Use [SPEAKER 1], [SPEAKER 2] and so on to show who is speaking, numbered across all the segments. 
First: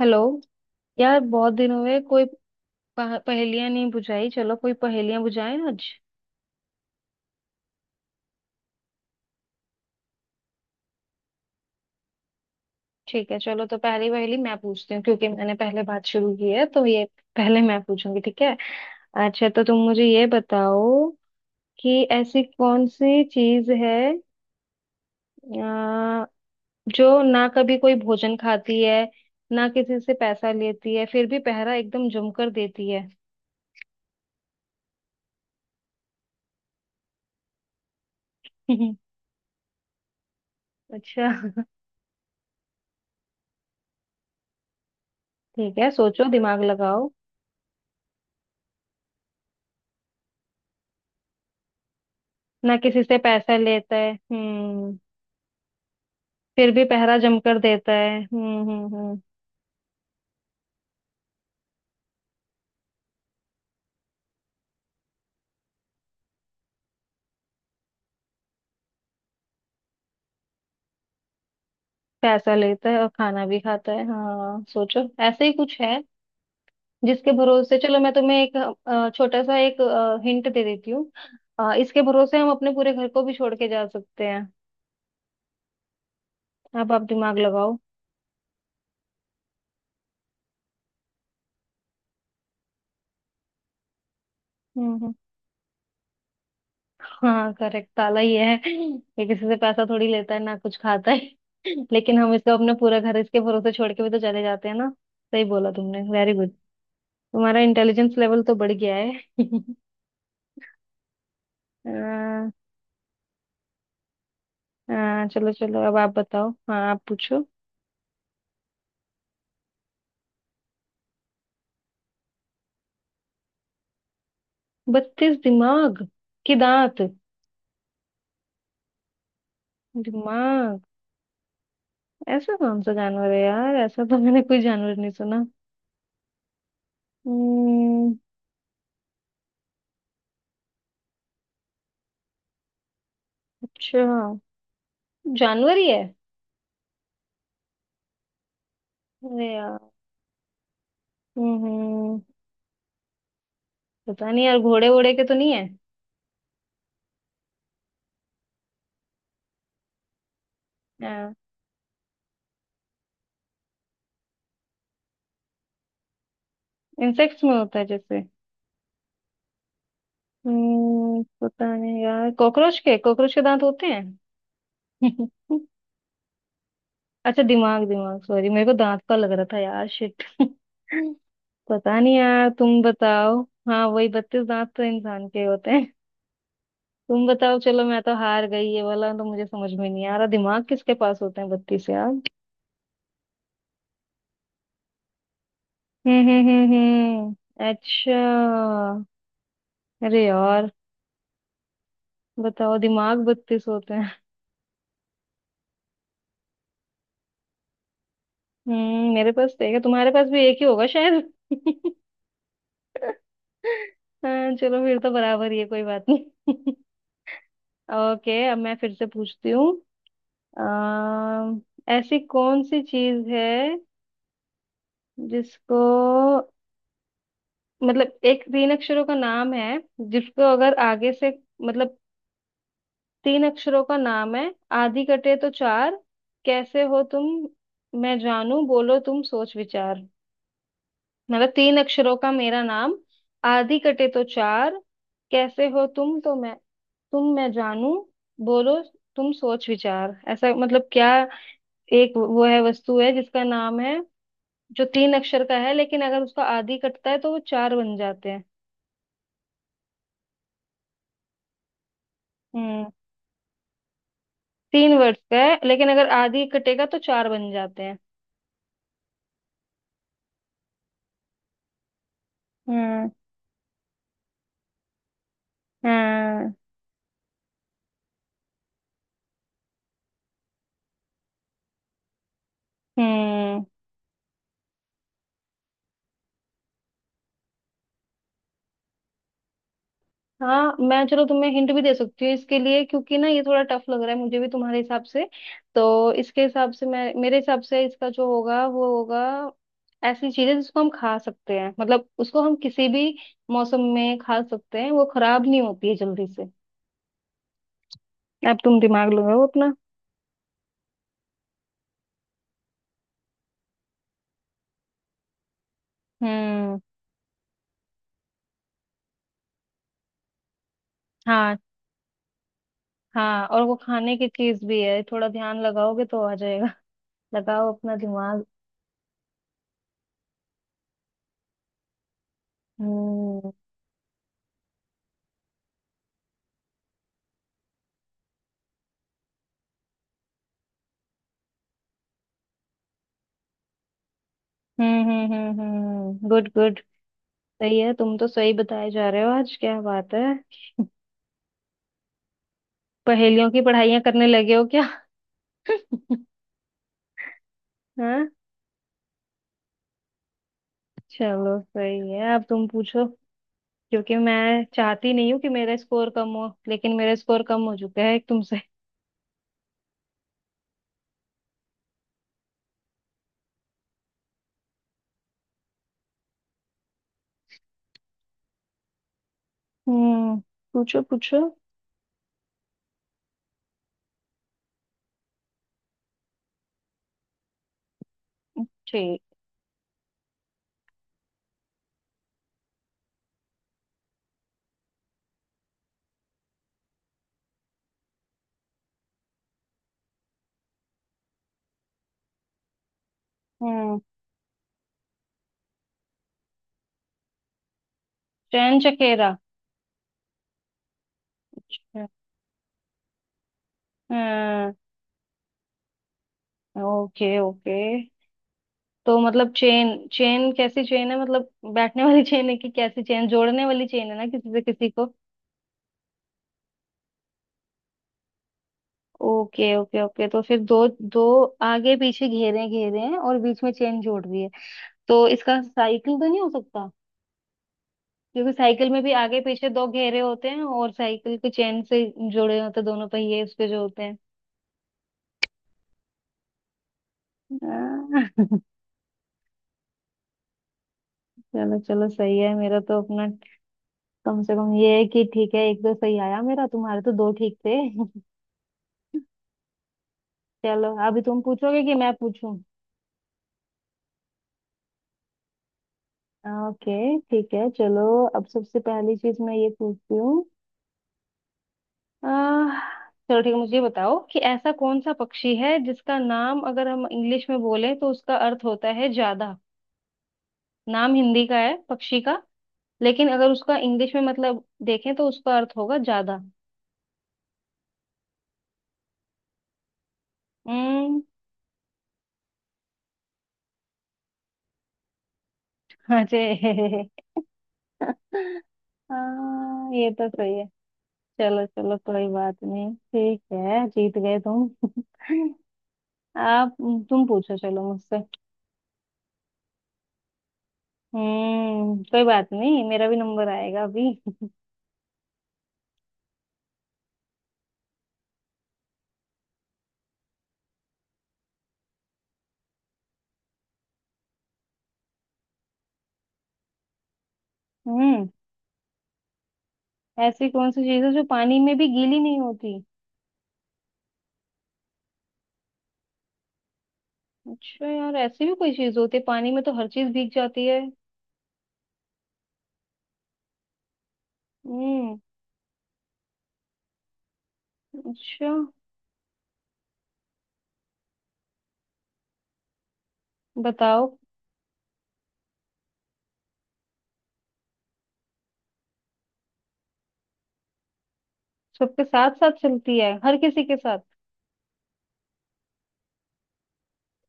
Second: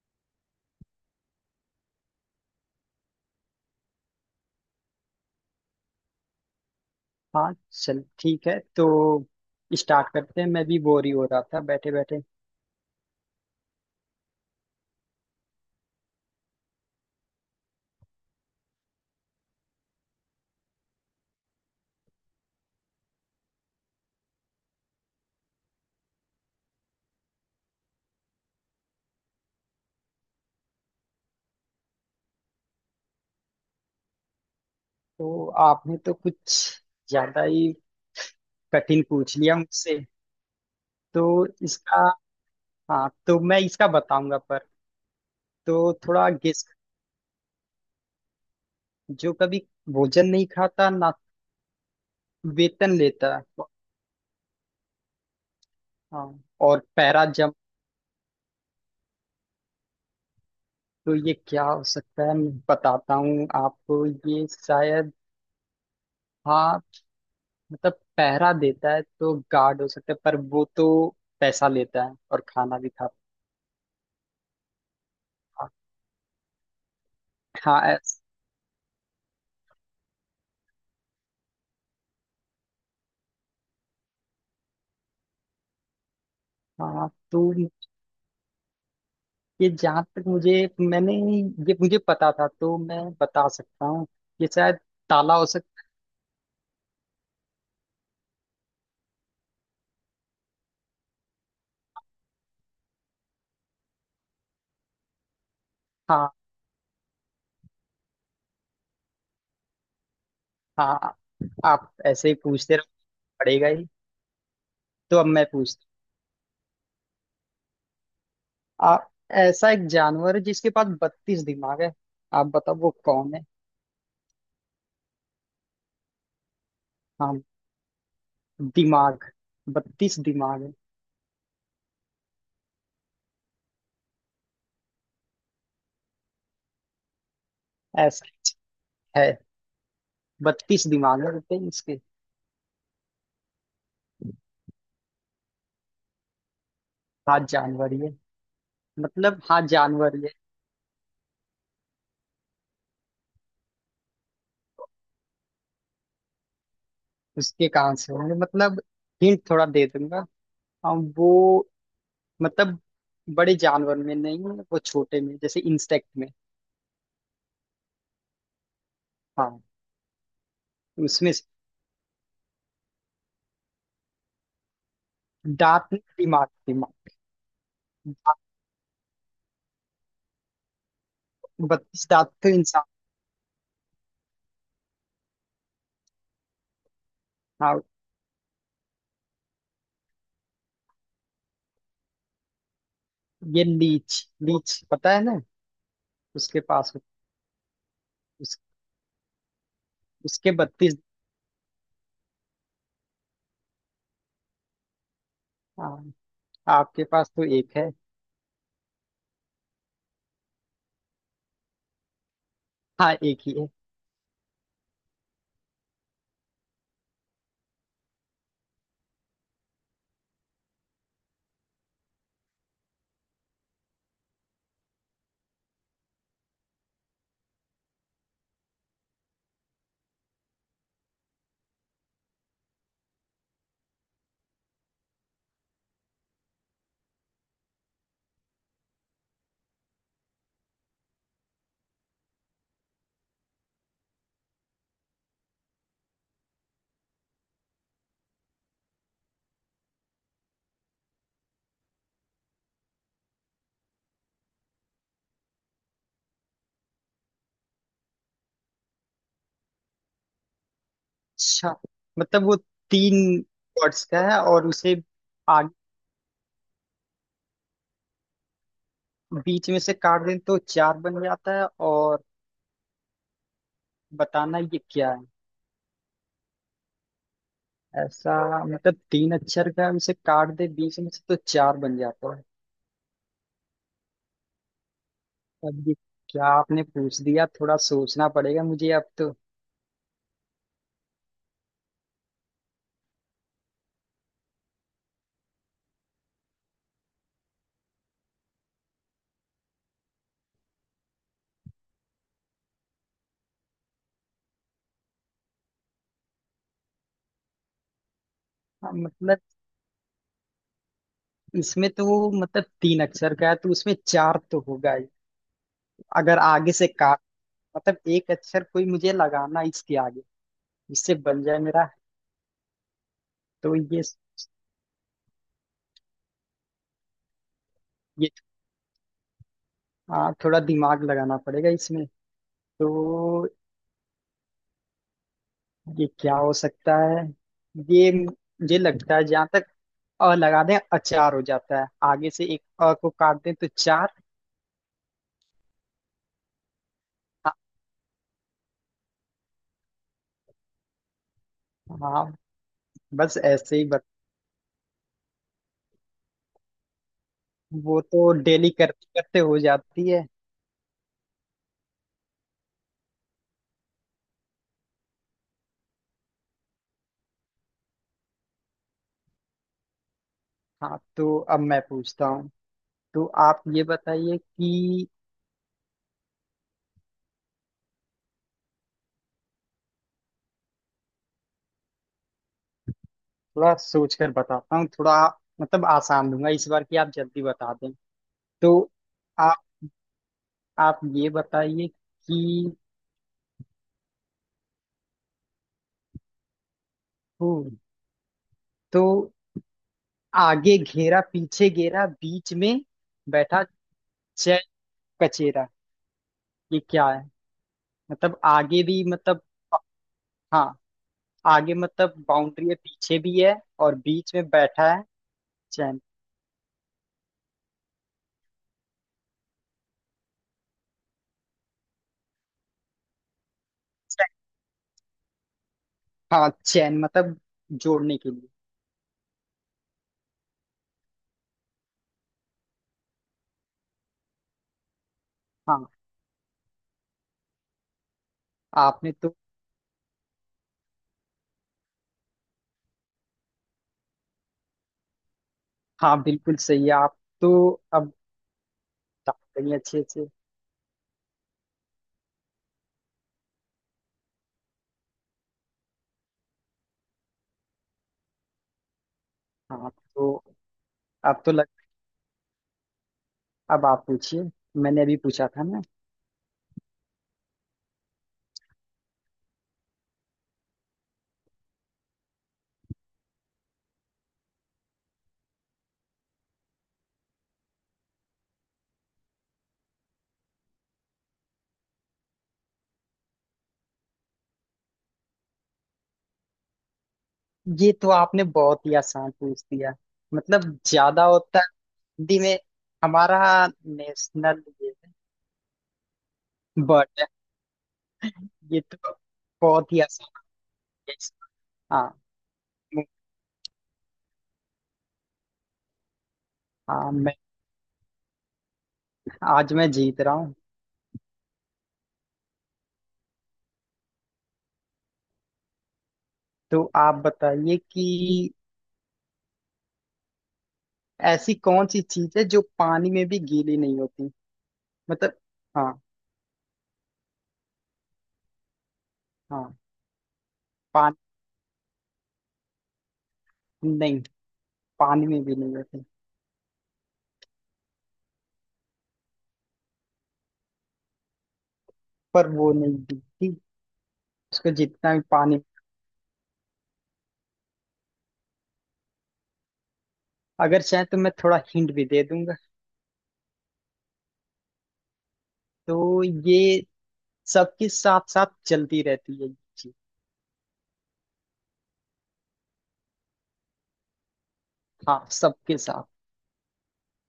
[SPEAKER 1] Hello यार, बहुत दिन हुए कोई पहेलियां नहीं बुझाई। चलो कोई पहेलियां बुझाएं आज।
[SPEAKER 2] हाँ, चल ठीक है तो स्टार्ट करते हैं। मैं भी बोर ही हो रहा था बैठे बैठे।
[SPEAKER 1] ठीक है, चलो। तो पहली पहेली मैं पूछती हूँ, क्योंकि मैंने पहले बात शुरू की है तो ये पहले मैं पूछूंगी, ठीक है। अच्छा तो तुम मुझे ये बताओ कि ऐसी कौन सी चीज है अ, जो ना कभी कोई भोजन खाती है, ना किसी से पैसा लेती है, फिर भी पहरा एकदम जमकर देती है।
[SPEAKER 2] तो आपने तो कुछ ज्यादा ही कठिन पूछ लिया मुझसे।
[SPEAKER 1] अच्छा,
[SPEAKER 2] तो इसका हाँ, तो मैं इसका बताऊंगा पर।
[SPEAKER 1] ठीक है,
[SPEAKER 2] तो
[SPEAKER 1] सोचो,
[SPEAKER 2] थोड़ा
[SPEAKER 1] दिमाग
[SPEAKER 2] गेस।
[SPEAKER 1] लगाओ।
[SPEAKER 2] जो कभी भोजन नहीं खाता ना
[SPEAKER 1] ना
[SPEAKER 2] वेतन
[SPEAKER 1] किसी से
[SPEAKER 2] लेता।
[SPEAKER 1] पैसा लेता है, हम्म।
[SPEAKER 2] हाँ।
[SPEAKER 1] फिर
[SPEAKER 2] और
[SPEAKER 1] भी पहरा
[SPEAKER 2] पैरा जंप।
[SPEAKER 1] जमकर देता है, हम्म।
[SPEAKER 2] तो ये क्या हो सकता है, मैं बताता हूँ आपको। ये शायद। हाँ, मतलब पहरा देता है तो गार्ड हो सकता है पर वो तो पैसा लेता है और
[SPEAKER 1] पैसा
[SPEAKER 2] खाना भी
[SPEAKER 1] लेता है और
[SPEAKER 2] खाता
[SPEAKER 1] खाना भी खाता है, हाँ, सोचो, ऐसे ही
[SPEAKER 2] है।
[SPEAKER 1] कुछ है जिसके भरोसे।
[SPEAKER 2] हाँ,
[SPEAKER 1] चलो मैं तुम्हें एक छोटा सा एक हिंट दे देती हूँ। इसके भरोसे हम अपने पूरे घर को भी छोड़ के जा सकते हैं। अब आप
[SPEAKER 2] हाँ,
[SPEAKER 1] दिमाग
[SPEAKER 2] तो
[SPEAKER 1] लगाओ।
[SPEAKER 2] ये जहाँ तक मुझे मैंने ये मुझे पता था तो मैं बता सकता हूँ। ये शायद
[SPEAKER 1] हम्म हम्म।
[SPEAKER 2] ताला हो सकता।
[SPEAKER 1] हाँ करेक्ट, ताला ही है ये। किसी से पैसा थोड़ी लेता है, ना कुछ खाता है, लेकिन हम इसको अपना पूरा घर इसके भरोसे छोड़ के भी तो चले जाते हैं ना। सही बोला तुमने, वेरी
[SPEAKER 2] हाँ,
[SPEAKER 1] गुड। तुम्हारा इंटेलिजेंस लेवल तो बढ़ गया है।
[SPEAKER 2] हाँ, आप ऐसे ही
[SPEAKER 1] अ,
[SPEAKER 2] पूछते रहो पड़ेगा ही। तो
[SPEAKER 1] हाँ
[SPEAKER 2] अब मैं
[SPEAKER 1] चलो चलो,
[SPEAKER 2] पूछता
[SPEAKER 1] अब आप बताओ, हाँ आप पूछो।
[SPEAKER 2] हूँ। आप, ऐसा एक जानवर है जिसके पास 32 दिमाग है। आप बताओ वो कौन है।
[SPEAKER 1] बत्तीस दिमाग? के दांत?
[SPEAKER 2] हाँ। दिमाग। 32 दिमाग है।
[SPEAKER 1] दिमाग? ऐसा कौन सा जानवर है यार, ऐसा तो मैंने कोई जानवर नहीं सुना। हम्म।
[SPEAKER 2] ऐसा है। 32 दिमाग है। बताइए इसके।
[SPEAKER 1] अच्छा, जानवर ही है?
[SPEAKER 2] हाँ, जानवर ये मतलब।
[SPEAKER 1] अरे
[SPEAKER 2] हाँ,
[SPEAKER 1] यार।
[SPEAKER 2] जानवर ये।
[SPEAKER 1] हम्म हम्म। पता नहीं यार, घोड़े वोड़े के तो नहीं है?
[SPEAKER 2] उसके कहाँ से होंगे मतलब। हिंट थोड़ा दे दूंगा। हाँ,
[SPEAKER 1] हाँ,
[SPEAKER 2] वो मतलब बड़े जानवर में नहीं है, वो छोटे में, जैसे इंसेक्ट में।
[SPEAKER 1] इंसेक्ट्स में होता है जैसे?
[SPEAKER 2] हाँ,
[SPEAKER 1] हम्म,
[SPEAKER 2] उसमें से-
[SPEAKER 1] पता नहीं यार, कॉकरोच के, कॉकरोच के दांत होते हैं।
[SPEAKER 2] दांत नहीं, दिमाग दिमाग।
[SPEAKER 1] अच्छा दिमाग दिमाग,
[SPEAKER 2] दांत-
[SPEAKER 1] सॉरी, मेरे को दांत का लग रहा था यार, शिट। पता
[SPEAKER 2] 32
[SPEAKER 1] नहीं
[SPEAKER 2] दांत तो
[SPEAKER 1] यार, तुम
[SPEAKER 2] इंसान।
[SPEAKER 1] बताओ। हाँ, वही, बत्तीस दांत तो इंसान के होते हैं। तुम बताओ,
[SPEAKER 2] हाँ,
[SPEAKER 1] चलो मैं तो हार गई, ये वाला तो मुझे समझ में नहीं आ रहा, दिमाग किसके पास होते हैं बत्तीस यार।
[SPEAKER 2] ये लीच लीच पता है ना। उसके पास।
[SPEAKER 1] हम्म। अच्छा।
[SPEAKER 2] उस,
[SPEAKER 1] अरे
[SPEAKER 2] उसके
[SPEAKER 1] यार,
[SPEAKER 2] 32।
[SPEAKER 1] बताओ, दिमाग बत्तीस होते हैं?
[SPEAKER 2] हाँ, आपके पास तो एक है।
[SPEAKER 1] हम्म, मेरे पास तो एक है, तुम्हारे पास भी एक ही होगा शायद।
[SPEAKER 2] हाँ, एक ही है।
[SPEAKER 1] हाँ चलो, फिर तो बराबर ही है, कोई बात नहीं। ओके, अब मैं फिर से पूछती हूँ। अम, ऐसी कौन सी चीज है जिसको, मतलब एक तीन अक्षरों का नाम है जिसको अगर आगे से, मतलब तीन अक्षरों का नाम है, आधी कटे तो चार, कैसे हो तुम मैं जानू, बोलो तुम सोच विचार। मतलब तीन अक्षरों का मेरा नाम, आधी कटे तो चार, कैसे हो तुम, तो मैं तुम मैं जानू, बोलो तुम सोच विचार। ऐसा मतलब क्या, एक वो है, वस्तु है जिसका नाम है जो तीन अक्षर का है, लेकिन अगर उसका आधी कटता है तो वो चार बन जाते हैं।
[SPEAKER 2] अच्छा, मतलब वो
[SPEAKER 1] हम्म।
[SPEAKER 2] तीन वर्ड्स का है और
[SPEAKER 1] तीन
[SPEAKER 2] उसे
[SPEAKER 1] वर्ड्स का है,
[SPEAKER 2] आगे
[SPEAKER 1] लेकिन अगर आधी कटेगा तो चार बन जाते हैं।
[SPEAKER 2] बीच में से काट दें तो चार बन जाता है। और
[SPEAKER 1] हम्म
[SPEAKER 2] बताना ये क्या है।
[SPEAKER 1] हम्म
[SPEAKER 2] ऐसा मतलब तीन अक्षर का, उसे काट दे बीच में से तो चार बन जाता है।
[SPEAKER 1] हम्म।
[SPEAKER 2] अब ये क्या आपने पूछ दिया, थोड़ा सोचना पड़ेगा मुझे अब तो।
[SPEAKER 1] हाँ, मैं, चलो तुम्हें हिंट भी दे सकती हूँ इसके लिए, क्योंकि ना ये थोड़ा टफ लग रहा है मुझे भी तुम्हारे हिसाब से। तो इसके हिसाब से मैं, मेरे हिसाब से इसका जो होगा वो होगा, ऐसी चीज है जिसको हम खा सकते हैं, मतलब उसको हम किसी भी मौसम में खा सकते हैं, वो खराब नहीं होती है जल्दी से। अब तुम
[SPEAKER 2] हाँ,
[SPEAKER 1] दिमाग
[SPEAKER 2] मतलब
[SPEAKER 1] लगाओ अपना।
[SPEAKER 2] इसमें तो वो मतलब तीन अक्षर का है तो उसमें चार तो होगा ही। अगर आगे
[SPEAKER 1] हम्म।
[SPEAKER 2] से काट मतलब एक अक्षर कोई मुझे लगाना है इसके आगे, इससे बन जाए
[SPEAKER 1] हाँ,
[SPEAKER 2] मेरा।
[SPEAKER 1] हाँ, और वो
[SPEAKER 2] तो ये
[SPEAKER 1] खाने की चीज भी है, थोड़ा ध्यान लगाओगे तो आ जाएगा। लगाओ अपना
[SPEAKER 2] ये
[SPEAKER 1] दिमाग।
[SPEAKER 2] हाँ, थोड़ा दिमाग लगाना पड़ेगा इसमें। तो
[SPEAKER 1] हम्म
[SPEAKER 2] ये क्या हो सकता है ये, मुझे लगता है जहां तक अ लगा दें अचार हो जाता है, आगे से एक अ को काट दें तो चार।
[SPEAKER 1] हम्म, गुड गुड,
[SPEAKER 2] हाँ,
[SPEAKER 1] सही है। तुम तो सही बताए जा रहे हो, आज क्या बात है,
[SPEAKER 2] हाँ, बस
[SPEAKER 1] पहेलियों की
[SPEAKER 2] ऐसे ही
[SPEAKER 1] पढ़ाइयाँ करने लगे हो क्या?
[SPEAKER 2] वो
[SPEAKER 1] हाँ
[SPEAKER 2] तो डेली करते करते हो जाती है।
[SPEAKER 1] चलो, सही है, अब तुम पूछो, क्योंकि मैं चाहती नहीं हूँ कि मेरा स्कोर कम हो, लेकिन मेरा स्कोर कम हो चुका है एक तुमसे।
[SPEAKER 2] हाँ, तो अब मैं पूछता हूँ। तो आप ये बताइए कि
[SPEAKER 1] हम्म, पूछो पूछो।
[SPEAKER 2] थोड़ा सोच कर बताता हूँ थोड़ा, मतलब आसान दूंगा इस बार की आप जल्दी बता दें। तो
[SPEAKER 1] ठीक।
[SPEAKER 2] आप आप ये बताइए कि हम्म, तो आगे घेरा पीछे घेरा बीच में बैठा
[SPEAKER 1] हम्म।
[SPEAKER 2] चैन कचेरा, ये क्या है मतलब।
[SPEAKER 1] चैन
[SPEAKER 2] आगे भी
[SPEAKER 1] चकेरा।
[SPEAKER 2] मतलब। हाँ, आगे
[SPEAKER 1] अच्छा।
[SPEAKER 2] मतलब बाउंड्री है पीछे भी है, और बीच में
[SPEAKER 1] हाँ।
[SPEAKER 2] बैठा है चैन।
[SPEAKER 1] ओके ओके, तो मतलब चेन, चेन कैसी चेन है मतलब, बैठने वाली चेन है कि कैसी चेन, जोड़ने वाली चेन है ना,
[SPEAKER 2] चैन।
[SPEAKER 1] किसी से किसी को।
[SPEAKER 2] हाँ, चैन मतलब जोड़ने के लिए।
[SPEAKER 1] ओके ओके ओके, तो फिर दो दो, आगे पीछे घेरे घेरे हैं और बीच में चेन जोड़ रही है, तो इसका
[SPEAKER 2] हाँ,
[SPEAKER 1] साइकिल तो नहीं हो सकता? क्योंकि साइकिल में भी
[SPEAKER 2] आपने तो
[SPEAKER 1] आगे पीछे दो घेरे होते हैं और साइकिल की चेन से जुड़े होते हैं दोनों पहिए उसके जो होते हैं।
[SPEAKER 2] हाँ, बिल्कुल सही है आप तो। अब
[SPEAKER 1] आह,
[SPEAKER 2] बता रही हैं अच्छे से।
[SPEAKER 1] चलो चलो, सही है, मेरा तो अपना कम से कम ये है कि ठीक है, एक तो सही आया मेरा, तुम्हारे तो दो ठीक थे।
[SPEAKER 2] हाँ, तो
[SPEAKER 1] चलो, अभी तुम
[SPEAKER 2] अब तो लग
[SPEAKER 1] पूछोगे कि मैं पूछूं?
[SPEAKER 2] अब आप पूछिए। मैंने अभी पूछा था ना।
[SPEAKER 1] ओके ठीक है, चलो, अब सबसे पहली चीज मैं ये पूछती हूँ। आह, चलो ठीक है, मुझे ये बताओ कि ऐसा कौन सा पक्षी है जिसका नाम अगर हम इंग्लिश में बोले तो उसका अर्थ होता है ज्यादा। नाम हिंदी का है पक्षी का, लेकिन अगर उसका इंग्लिश में मतलब देखें तो उसका अर्थ होगा ज्यादा।
[SPEAKER 2] ये तो आपने बहुत ही आसान पूछ दिया। मतलब
[SPEAKER 1] हम्म।
[SPEAKER 2] ज्यादा होता है हिंदी में। हमारा नेशनल ये है
[SPEAKER 1] हाँ जे।
[SPEAKER 2] बट ये तो
[SPEAKER 1] हाँ
[SPEAKER 2] बहुत ही
[SPEAKER 1] ये तो
[SPEAKER 2] आसान हो
[SPEAKER 1] सही है।
[SPEAKER 2] गया
[SPEAKER 1] चलो
[SPEAKER 2] इसका।
[SPEAKER 1] चलो,
[SPEAKER 2] हाँ,
[SPEAKER 1] कोई बात नहीं,
[SPEAKER 2] मैं-
[SPEAKER 1] ठीक है, जीत गए तुम। आप,
[SPEAKER 2] हाँ,
[SPEAKER 1] तुम
[SPEAKER 2] मैं
[SPEAKER 1] पूछो, चलो मुझसे।
[SPEAKER 2] आज मैं जीत रहा हूँ।
[SPEAKER 1] हम्म, कोई बात नहीं, मेरा भी नंबर आएगा अभी।
[SPEAKER 2] तो आप बताइए कि ऐसी कौन सी चीज है जो पानी में भी गीली नहीं होती मतलब। हाँ,
[SPEAKER 1] हम्म।
[SPEAKER 2] हाँ,
[SPEAKER 1] ऐसी कौन सी चीज है
[SPEAKER 2] पानी
[SPEAKER 1] जो पानी में भी गीली नहीं होती?
[SPEAKER 2] नहीं, पानी में भी नहीं होती।
[SPEAKER 1] अच्छा यार, ऐसी भी कोई चीज होती है, पानी में तो हर चीज भीग जाती है।
[SPEAKER 2] पर वो नहीं भीगती, उसको जितना
[SPEAKER 1] हम्म।
[SPEAKER 2] भी पानी।
[SPEAKER 1] अच्छा,
[SPEAKER 2] अगर चाहे तो मैं थोड़ा हिंट भी दे दूंगा।
[SPEAKER 1] बताओ।
[SPEAKER 2] तो ये सबके साथ साथ चलती रहती है ये चीज।
[SPEAKER 1] सबके साथ साथ चलती है, हर किसी के साथ?
[SPEAKER 2] हाँ, सबके साथ।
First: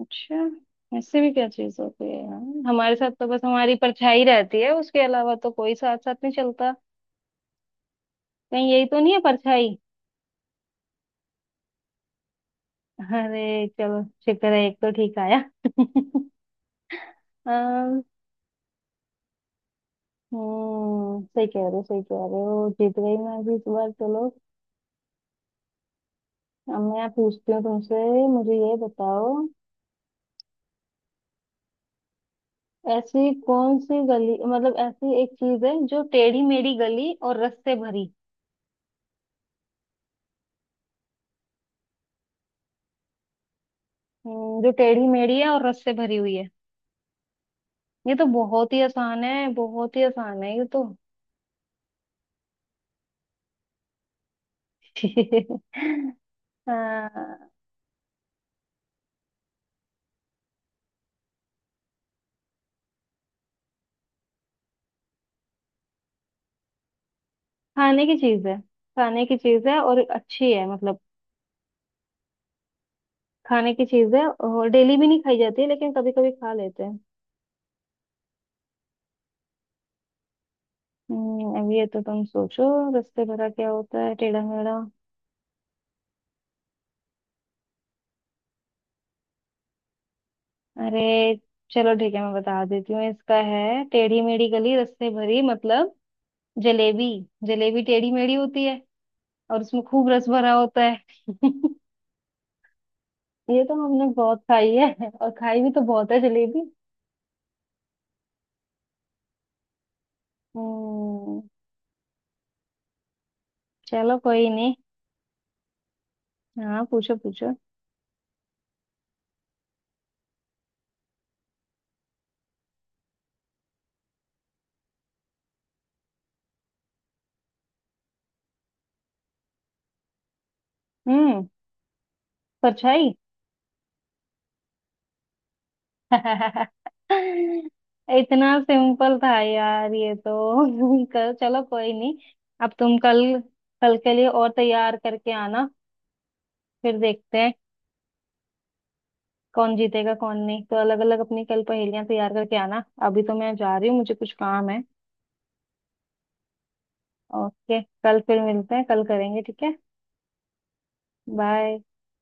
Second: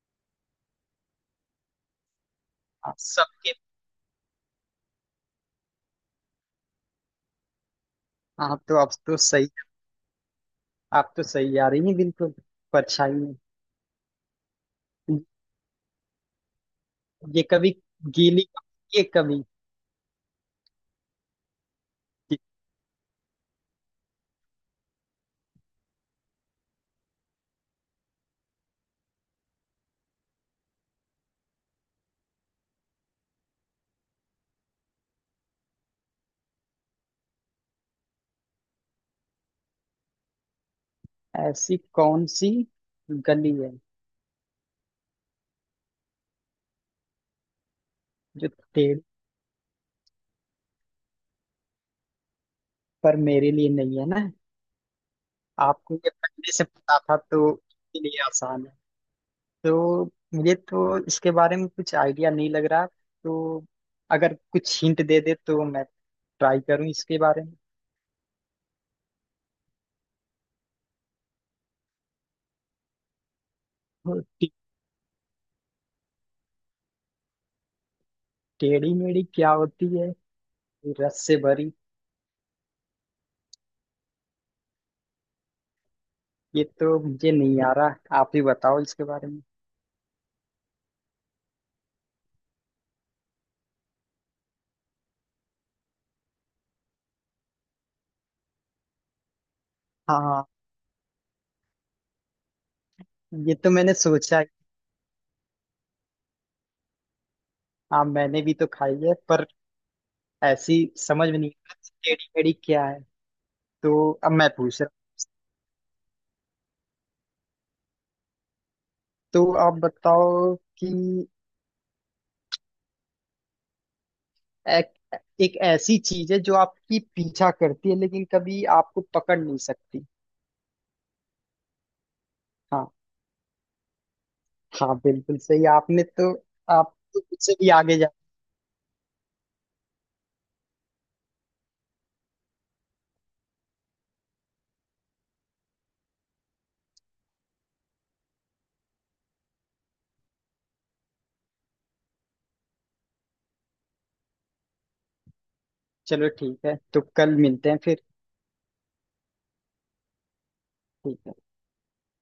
[SPEAKER 1] अच्छा। ऐसे भी क्या चीज होती है यार,
[SPEAKER 2] आप
[SPEAKER 1] हमारे साथ तो बस
[SPEAKER 2] सबके
[SPEAKER 1] हमारी परछाई रहती है, उसके अलावा तो कोई साथ साथ नहीं चलता।
[SPEAKER 2] आप
[SPEAKER 1] कहीं
[SPEAKER 2] तो
[SPEAKER 1] यही
[SPEAKER 2] आप
[SPEAKER 1] तो नहीं
[SPEAKER 2] तो
[SPEAKER 1] है,
[SPEAKER 2] सही
[SPEAKER 1] परछाई?
[SPEAKER 2] आप तो सही आ रही हैं बिल्कुल परछाई में।
[SPEAKER 1] अरे चलो, शुक्र है, एक तो ठीक आया।
[SPEAKER 2] ये कभी
[SPEAKER 1] अम,
[SPEAKER 2] गीली कभी- ये कभी
[SPEAKER 1] हम्म, सही कह रहे हो, सही कह रहे हो, जीत गई मैं भी इस बार, चलो। अब मैं पूछती हूँ तुमसे, मुझे ये बताओ, ऐसी कौन सी गली, मतलब ऐसी एक चीज है जो टेढ़ी मेढ़ी गली और रस से भरी।
[SPEAKER 2] ऐसी कौन सी गली है
[SPEAKER 1] जो टेढ़ी मेढ़ी है और रस से भरी हुई है। ये तो
[SPEAKER 2] जो
[SPEAKER 1] बहुत ही
[SPEAKER 2] तेरे
[SPEAKER 1] आसान है, बहुत ही आसान है ये तो।
[SPEAKER 2] पर मेरे लिए नहीं है ना। आपको ये पहले से पता था
[SPEAKER 1] हाँ,
[SPEAKER 2] तो इसके लिए आसान है। तो मुझे तो इसके बारे में कुछ आइडिया नहीं लग रहा, तो अगर कुछ हिंट दे दे तो मैं ट्राई करूं इसके बारे में।
[SPEAKER 1] खाने की चीज है, खाने की चीज है और अच्छी है, मतलब खाने की चीज
[SPEAKER 2] और
[SPEAKER 1] है और डेली भी नहीं खाई जाती है, लेकिन कभी कभी खा लेते हैं।
[SPEAKER 2] टेढ़ी मेढ़ी क्या होती है, रस से
[SPEAKER 1] अब
[SPEAKER 2] भरी।
[SPEAKER 1] ये तो तुम सोचो, रस्ते भरा क्या होता है टेढ़ा मेढ़ा।
[SPEAKER 2] ये तो मुझे नहीं आ रहा, आप ही बताओ इसके बारे में।
[SPEAKER 1] अरे चलो ठीक है, मैं बता देती हूँ इसका, है टेढ़ी मेढ़ी गली रस्ते भरी मतलब जलेबी, जलेबी टेढ़ी मेढ़ी होती है और उसमें खूब रस
[SPEAKER 2] हाँ,
[SPEAKER 1] भरा होता है।
[SPEAKER 2] ये
[SPEAKER 1] ये
[SPEAKER 2] तो
[SPEAKER 1] तो
[SPEAKER 2] मैंने
[SPEAKER 1] हमने
[SPEAKER 2] सोचा
[SPEAKER 1] बहुत
[SPEAKER 2] है।
[SPEAKER 1] खाई है, और खाई भी तो बहुत है जलेबी।
[SPEAKER 2] हाँ, मैंने भी तो खाई है पर ऐसी समझ में
[SPEAKER 1] हम्म।
[SPEAKER 2] नहीं आ रहा कि टेढ़ी मेढ़ी क्या है। तो
[SPEAKER 1] चलो
[SPEAKER 2] अब
[SPEAKER 1] कोई
[SPEAKER 2] मैं
[SPEAKER 1] नहीं,
[SPEAKER 2] पूछ रहा हूँ।
[SPEAKER 1] हाँ पूछो पूछो।
[SPEAKER 2] तो आप बताओ कि एक, एक ऐसी चीज है जो आपकी पीछा करती है लेकिन कभी आपको पकड़ नहीं सकती।
[SPEAKER 1] हम्म।
[SPEAKER 2] हाँ,
[SPEAKER 1] परछाई।
[SPEAKER 2] हाँ, बिल्कुल सही आपने तो। आप तो मुझसे भी आगे जा।
[SPEAKER 1] इतना सिंपल था यार ये तो। चलो कोई नहीं, अब तुम कल, कल के लिए और तैयार करके आना, फिर देखते हैं कौन जीतेगा कौन नहीं। तो अलग अलग अपनी कल पहेलियां तैयार करके आना, अभी तो मैं जा रही हूँ, मुझे कुछ काम है।
[SPEAKER 2] चलो ठीक है तो कल मिलते हैं
[SPEAKER 1] ओके,
[SPEAKER 2] फिर।
[SPEAKER 1] कल फिर मिलते हैं, कल करेंगे, ठीक है।
[SPEAKER 2] ठीक है।
[SPEAKER 1] बाय।